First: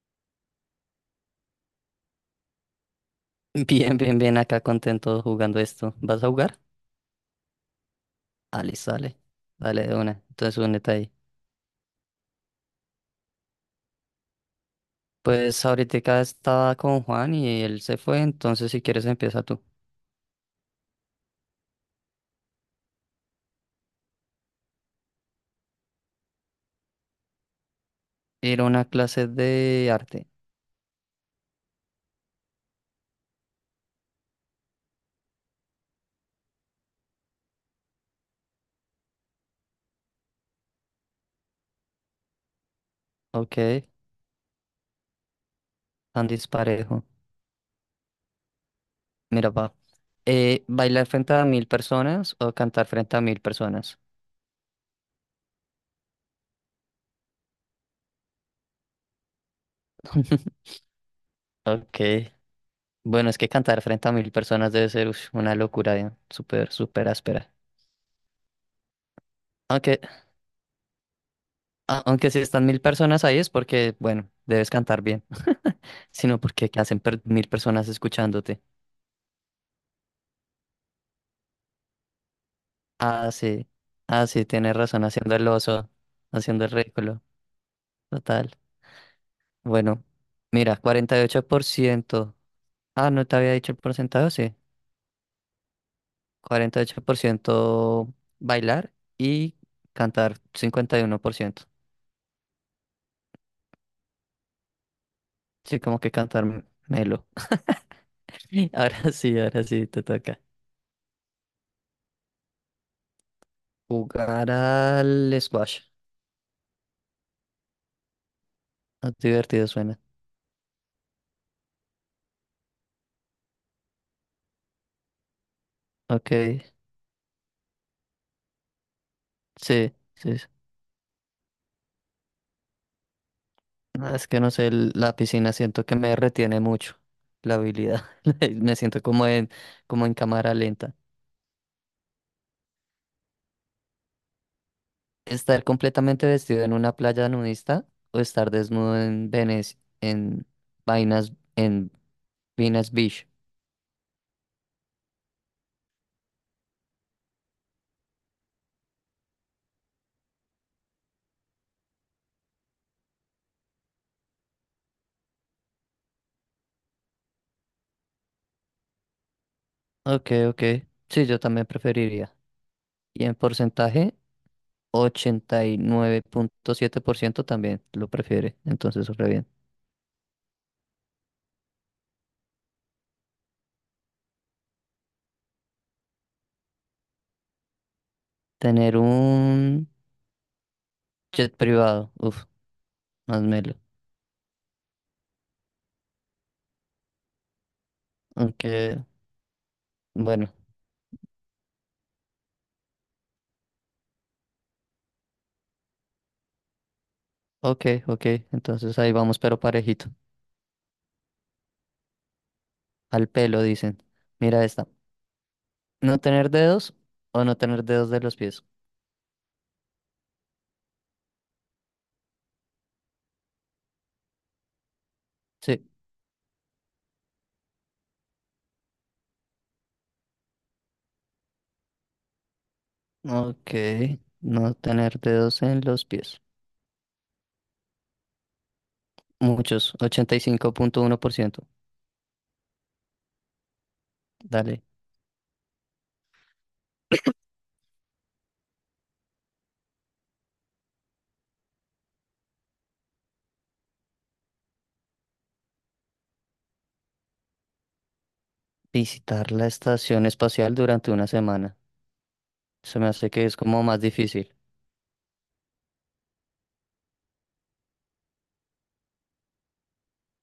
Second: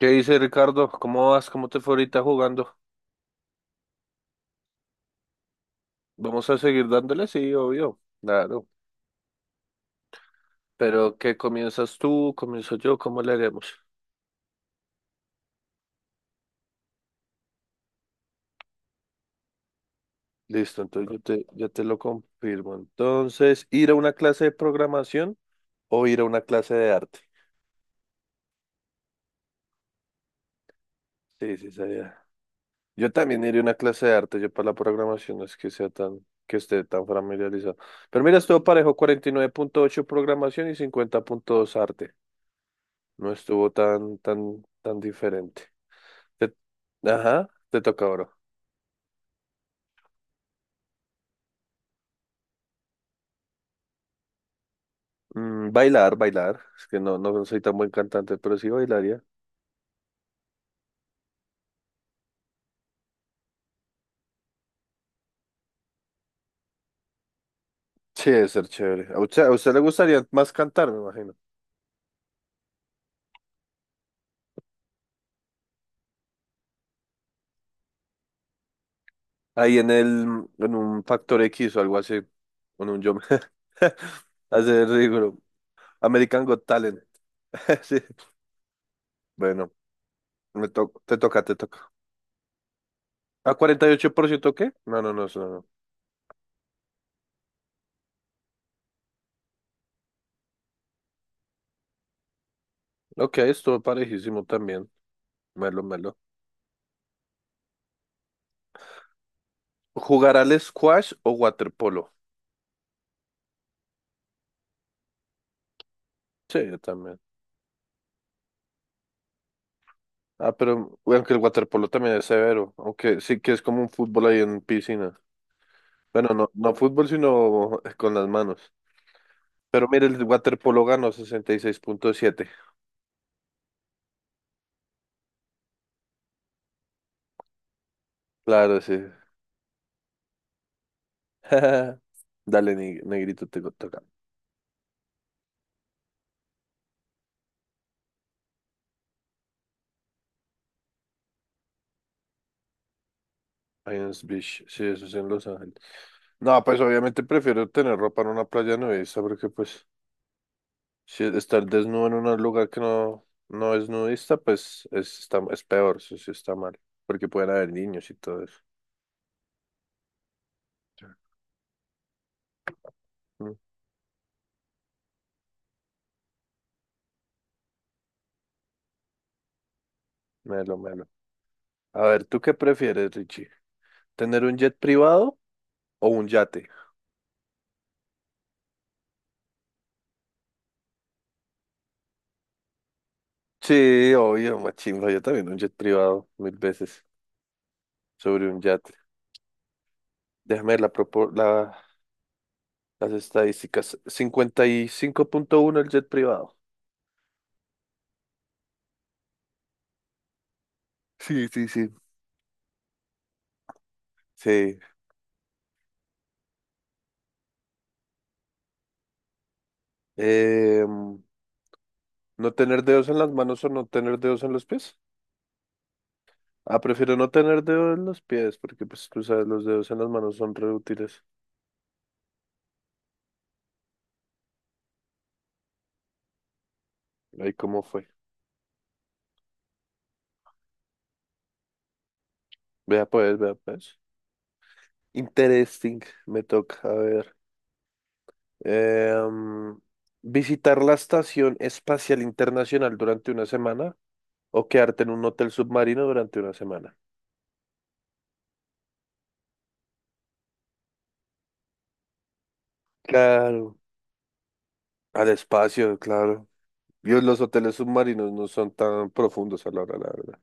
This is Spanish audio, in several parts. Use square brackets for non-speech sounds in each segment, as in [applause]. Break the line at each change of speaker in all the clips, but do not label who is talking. ¿Qué dice Ricardo? ¿Cómo vas? ¿Cómo te fue ahorita jugando?
[laughs] Bien, bien, bien, acá contento jugando esto. ¿Vas a
¿Vamos a
jugar?
seguir dándole? Sí, obvio.
Ah,
Claro.
listo, dale. Dale, de una. Entonces únete ahí.
Pero ¿qué comienzas tú? ¿Comienzo yo? ¿Cómo le haremos?
Pues ahorita estaba con Juan y él se fue, entonces si quieres empieza tú.
Listo, entonces yo te lo confirmo. Entonces, ¿ir a una clase de programación o ir a una clase de arte?
Ir a una clase de arte.
Sí, sí, sabía. Yo también iré a una clase de arte. Yo para la programación no es que sea tan, que esté tan familiarizado. Pero mira, estuvo parejo, 49,8 programación y 50,2 arte. No
Ok,
estuvo tan diferente.
tan
Te-
disparejo.
ajá, te toca oro.
Mira, va. ¿Bailar frente a 1000 personas o cantar frente a 1000 personas?
Bailar, bailar. Es que no soy tan buen cantante, pero sí bailaría.
[laughs] Ok. Bueno, es que cantar frente a 1000 personas debe ser uf, una locura, ya, súper, súper áspera.
Sí, debe ser chévere. A usted le
Ok,
gustaría más cantar, me imagino.
aunque si están 1000 personas ahí es porque, bueno, debes cantar bien, [laughs] sino porque, ¿qué hacen 1000 personas escuchándote?
Ahí en un Factor X o algo así, con un yo.
Ah, sí, ah, sí,
[laughs]
tienes
Hacer
razón,
rigor.
haciendo el oso,
American
haciendo
Got
el
Talent.
ridículo,
[laughs] Sí.
total.
Bueno,
Bueno, mira, cuarenta
te
y
toca,
ocho
te
por
toca.
ciento. Ah, no te había
¿A
dicho el
cuarenta y ocho por
porcentaje,
ciento
sí.
qué? No, no, no, eso
48% bailar y cantar 51%.
no. Ok, estuvo parejísimo también.
Sí,
Melo,
como que
melo.
cantar melo. [laughs] Ahora sí, te
¿Jugar
toca.
al squash o waterpolo?
Jugar al squash.
Sí, yo también.
Ah, divertido suena.
Ah, pero bueno, que el waterpolo también es severo, aunque sí que es como un fútbol ahí en piscina. Bueno,
Ok,
no, no fútbol, sino [laughs] con las manos. Pero
sí,
mire, el
sí, sí.
waterpolo ganó 66,7.
No, es que no sé, la piscina siento que me retiene mucho la habilidad. [laughs] Me
Claro, sí.
siento como en, como en cámara lenta.
[laughs] Dale, negrito, te toca.
Estar completamente vestido en una playa nudista o estar desnudo en Venecia, en vainas, en Venus Beach.
Pines Beach, sí, eso es en Los Ángeles. No, pues obviamente prefiero tener ropa en una playa nudista, porque pues si estar desnudo en un lugar que no es nudista, pues es, está, es peor, eso sí está mal, porque pueden haber niños y todo eso.
Ok, ok.
Sí.
Sí, yo también preferiría. Y en
Mm,
porcentaje, 89.7% también lo prefiere. Entonces, súper bien.
Melo, melo. A ver, ¿tú qué prefieres, Richie? ¿Tener un jet privado o un yate?
Tener un jet privado. Uf, más melo.
Sí, obvio, machimba, yo también un jet privado mil veces sobre un yate.
Aunque, bueno,
Déjame ver las estadísticas. 55,1 el jet privado.
ok, ok, entonces ahí vamos, pero parejito.
Sí, sí, sí.
Al pelo, dicen. Mira
Sí.
esta. ¿No tener dedos o no tener dedos de los pies?
Em, ¿No tener dedos en las manos o no tener dedos en los pies?
Sí,
Ah, prefiero no tener dedos en los pies porque pues tú sabes, los dedos en las manos son re útiles.
ok, no tener dedos en los pies.
Ahí cómo fue.
Muchos, 85.1%.
Vea pues, vea pues.
Dale.
Interesting, me toca, a ver. Em, Visitar la Estación Espacial Internacional durante una semana o quedarte en un hotel submarino durante una semana.
Visitar la estación espacial durante una semana. Se me hace que es
Claro,
como más difícil.
al espacio, claro. Dios, los hoteles submarinos no son tan profundos a la hora, la verdad.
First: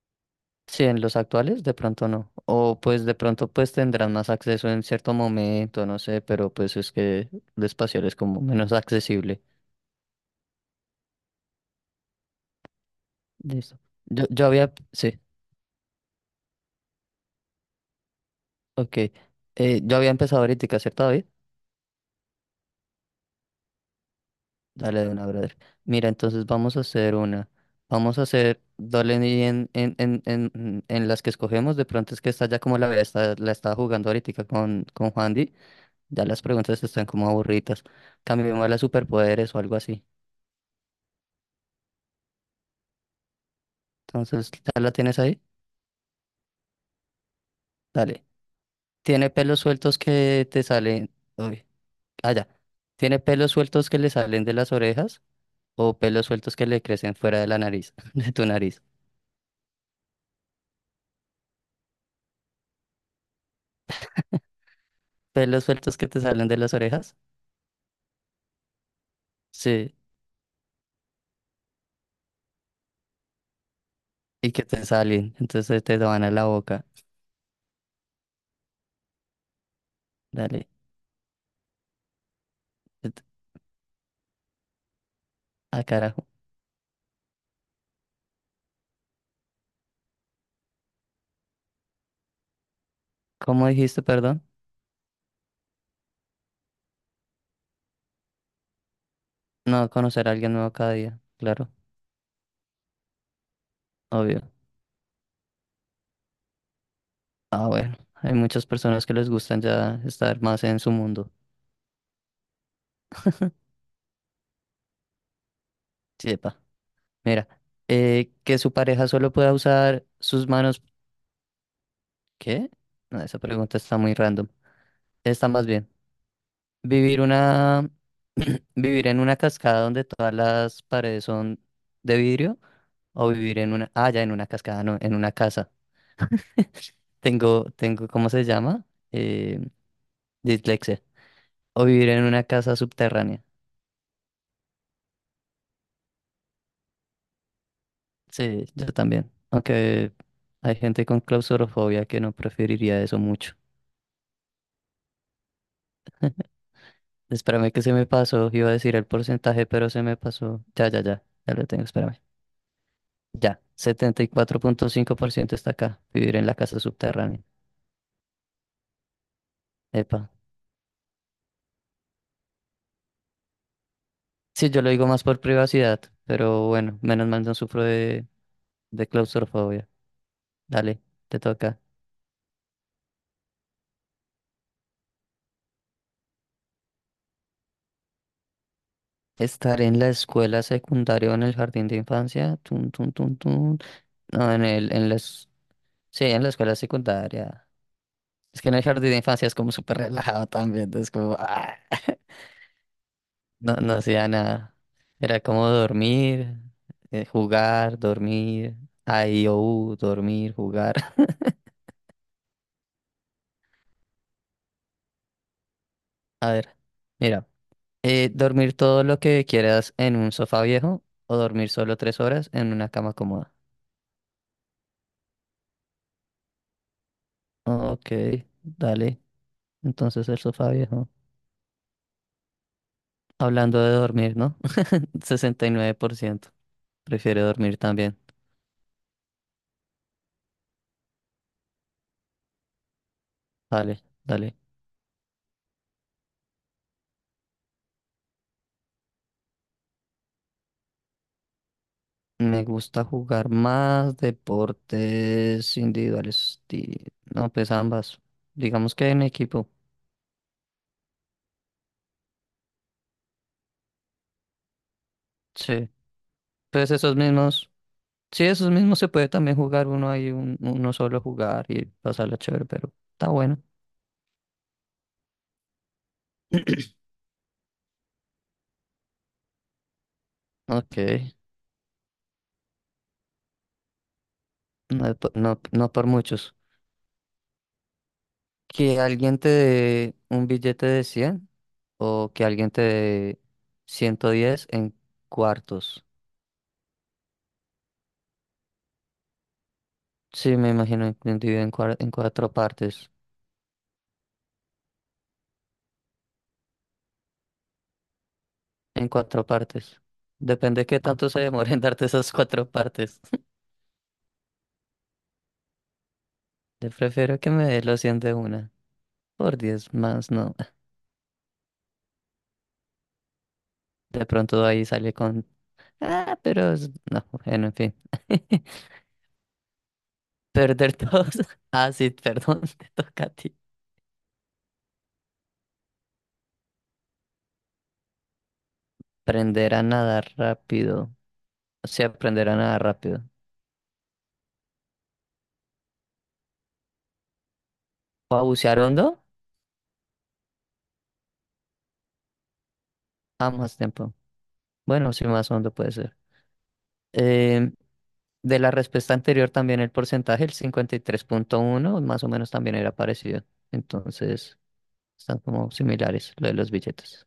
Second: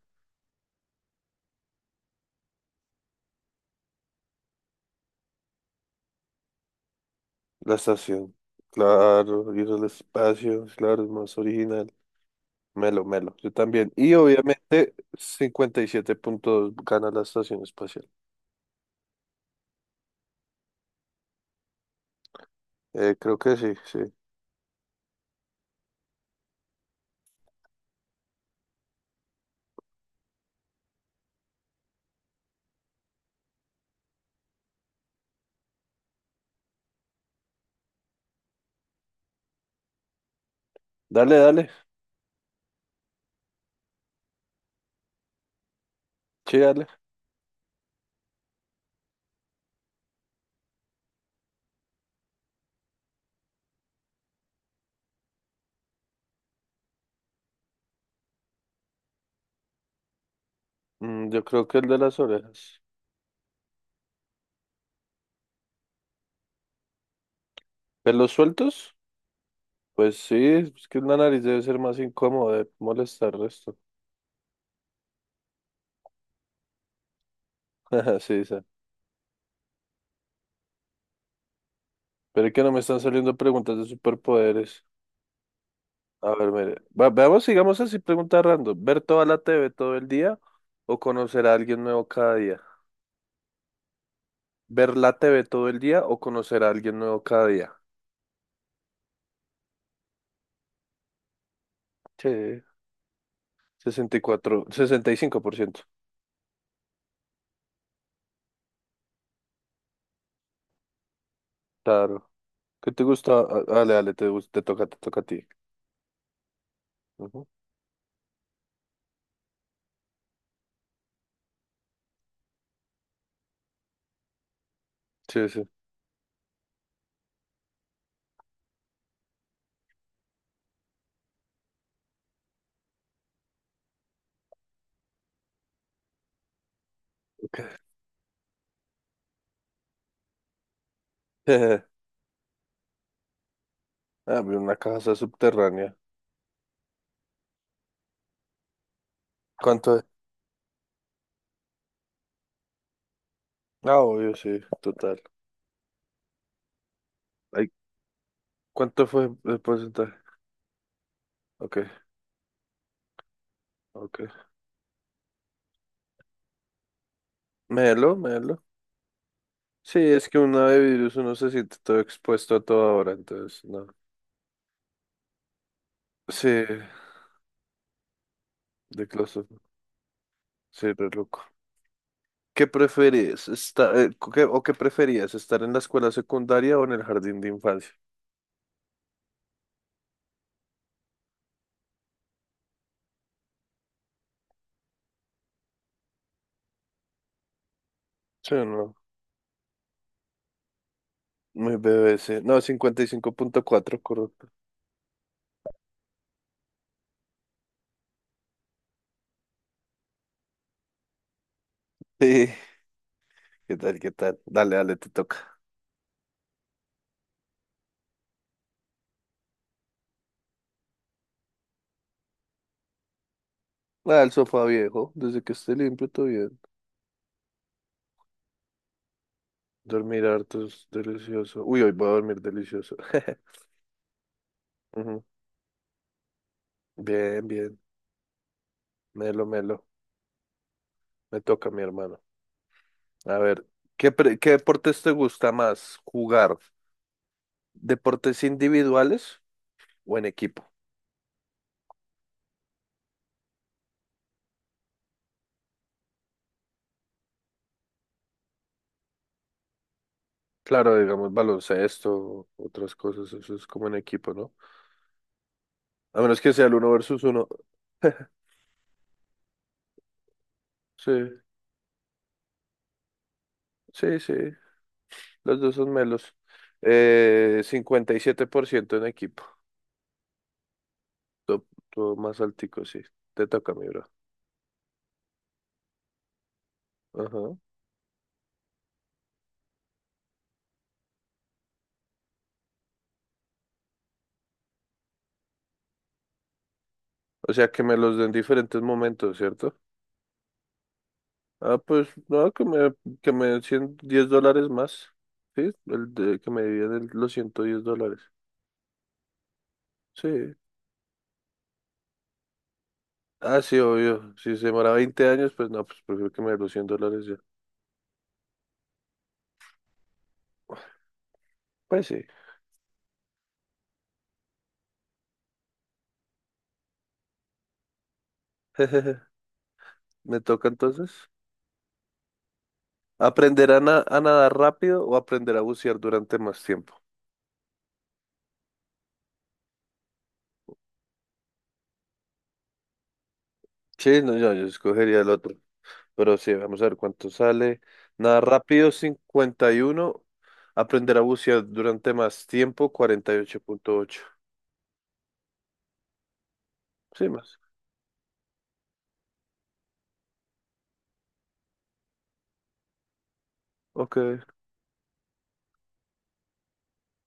Sí, en los actuales de pronto no. O pues de pronto pues tendrán más acceso en cierto momento, no sé, pero pues es que el
La
espacial es
estación,
como menos [laughs] accesible.
claro, ir al espacio, claro, es más original. Melo, melo, yo
Listo.
también. Y
Yo había,
obviamente
sí,
57 puntos gana la estación espacial.
ok. Yo había empezado ahorita, ¿cierto, David?
Creo que sí, sí.
Dale de una, brother. Mira, entonces vamos a hacer una. Vamos a hacer, dale y en las que escogemos, de pronto es que está ya como está, la estaba jugando ahorita con Juandi, ya las preguntas están como aburridas. Cambiemos a las superpoderes o algo así.
Dale, dale,
Entonces, ¿ya la tienes ahí?
sí, dale.
Dale. Tiene pelos sueltos que te salen. Uy, allá. ¿Tiene pelos sueltos que le salen de las orejas o pelos sueltos que le crecen fuera de la nariz, [laughs] de tu nariz?
Yo creo que el de las orejas.
¿Pelos sueltos que te salen de las orejas?
¿Pelos sueltos?
Sí,
Pues sí, es que la nariz debe ser más incómodo de molestar esto.
y que te salen. Entonces te van a la boca.
[laughs] Sí, sí.
Dale.
Pero es que no me están
Et-
saliendo preguntas de superpoderes.
Ah, carajo.
A ver, mire. Veamos, sigamos así, pregunta random. ¿Ver toda la T V todo el día o conocer a alguien nuevo cada día?
¿Cómo dijiste, perdón?
¿Ver la T V todo el día o conocer a alguien nuevo cada día?
No, conocer a alguien nuevo cada día. Claro,
Sí, sesenta y
obvio.
cuatro, 65%.
Ah, bueno. Hay muchas personas que les gustan ya estar más en su mundo.
Claro. ¿Qué te gusta? Ah, dale, dale, te toca a ti.
Sí,
Ujú.
mira, que su pareja solo pueda usar sus manos. ¿Qué? No, esa pregunta está muy random.
Sí,
Está más
sí.
bien. Vivir una. [clears throat] Vivir en una cascada donde todas las paredes son de vidrio. O vivir en una. Ah, ya, en una cascada, no, en una casa. Tengo,
Ok.
tengo, ¿cómo se llama? Eh, dislexia. O
[laughs]
vivir en una casa subterránea.
Ah, vi una casa subterránea.
Sí, yo también.
¿Cuánto
Aunque hay gente con claustrofobia que no preferiría eso mucho.
Ah, obvio, sí, total. Ay,
Espérame que se me pasó. Iba a decir el
¿cuánto fue el
porcentaje, pero se
porcentaje?
me pasó. Ya, ya, ya. Ya lo tengo,
Ok,
espérame. Ya. Setenta y
ok.
cuatro punto cinco por ciento está acá. Vivir en la casa subterránea.
Melo, melo. Sí, es
Epa.
que una de virus uno se siente todo expuesto a toda hora, entonces, no.
Sí, yo lo digo más por privacidad,
Sí,
pero bueno, menos mal no sufro de
de claustrofobia.
claustrofobia.
Sí,
Dale,
re
te
loco.
toca.
¿Qué preferís? ¿O qué preferías? ¿Estar en la escuela secundaria o en el jardín de infancia?
Estar en la escuela secundaria o en el jardín de infancia. Tun, tun, tun, tun. No, en las. Sí, en la escuela secundaria.
Sí,
Es que en el
no.
jardín de infancia es como súper relajado también. Es como,
Muy
ah,
bebé, sí. No, cincuenta y cinco punto
no, no
cuatro
hacía
correcto.
nada. Era como dormir, jugar, dormir, IOU, dormir, jugar. [laughs]
Sí, ¿qué tal, qué tal? Dale, dale, te toca.
A ver, mira, dormir todo lo que quieras en un sofá viejo o dormir solo 3 horas en una cama cómoda.
Ah, el sofá viejo, desde que esté limpio todo.
Ok, dale.
Dormir
Entonces el
harto
sofá
es
viejo.
delicioso. Uy, hoy voy a dormir delicioso.
Hablando de dormir, ¿no?
[laughs] Ujú.
[laughs] 69% prefiere
Bien, bien.
dormir también.
Melo, melo. Me toca, mi hermano. A ver,
Dale,
¿qué
dale.
deportes te gusta más jugar? ¿Deportes individuales o en equipo?
Me gusta jugar más deportes individuales. No, pues ambas. Digamos que en equipo.
Claro, digamos baloncesto, otras cosas, eso es como en equipo, ¿no?
Sí.
A menos que sea el
Pues
uno
esos
versus uno.
mismos.
[laughs]
Sí, esos mismos se puede también jugar uno ahí, uno
Sí,
solo jugar y pasarla chévere, pero está bueno.
sí, sí. Los dos son melos. 57% en equipo.
Ok.
Todo, todo más altico, sí. Te toca, mi bro.
No, es no, no por muchos.
Ajá.
Que alguien te dé un billete de 100 o que alguien te dé 110 en cuartos.
O sea, que me los den diferentes momentos, ¿cierto?
Sí, me imagino dividido
Ah, pues
en
no,
cuatro
que me,
partes.
que me den 100 10 dólares más. Sí, que me dividan los $110.
En cuatro partes.
Sí.
Depende qué tanto se demore en darte esas cuatro partes.
Ah, sí, obvio. Si se demora 20 años, pues no, pues prefiero que me den los
[laughs]
100
Yo
dólares ya.
prefiero que me dé los 100 de una. Por 10 más, no.
Pues sí.
De pronto ahí sale con. Ah, pero no, bueno, en fin. [laughs]
[laughs] Me toca
Perder
entonces.
todos. [laughs] Ah, sí, perdón, [laughs] te toca a ti.
¿Aprender a nadar rápido o aprender a bucear durante más tiempo?
Aprender a nadar rápido. O sea, aprender a nadar rápido.
Sí, no, yo escogería el otro. Pero sí, vamos a ver cuánto sale.
¿O
Nada
a bucear
rápido,
hondo?
51. Aprender a bucear durante más tiempo, cuarenta y
Ah,
ocho
más
punto
tiempo.
ocho
Bueno, sí, más hondo puede ser.
Sí, más.
Em, De la respuesta anterior también el porcentaje, el 53.1 más o menos también era parecido.
Ok.
Entonces, están como similares lo de los billetes.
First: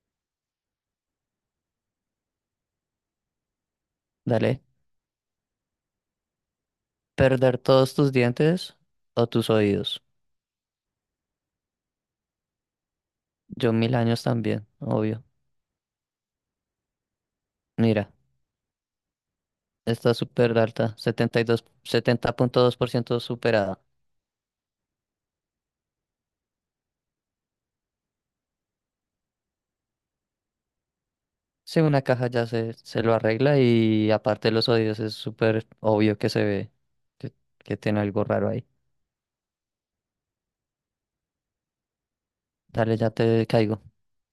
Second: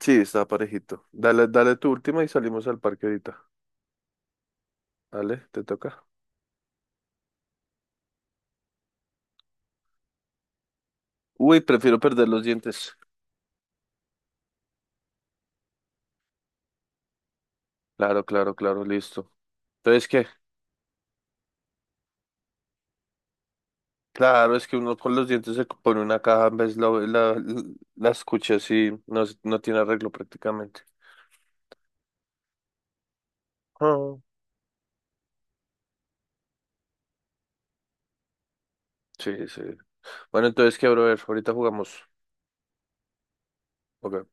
Sí, está parejito. Dale, dale tu última y salimos al parque ahorita.
Dale.
Dale, te toca.
Perder todos tus dientes o tus oídos.
Uy, prefiero perder los dientes.
Yo 1000 años también, obvio. Mira,
Claro, claro, claro, listo. Entonces,
está
¿qué?
súper alta, setenta y dos punto dos por ciento superada.
Claro, es que uno con los dientes se pone una caja, en vez la escucha así, no tiene arreglo prácticamente.
Sí, una caja ya se lo arregla y
Ah.
aparte los oídos es súper obvio que se ve que, que tiene algo raro ahí.
Sí, sí. Bueno, entonces, ¿qué, brother? Ahorita jugamos.
Dale, ya te caigo.
Ok.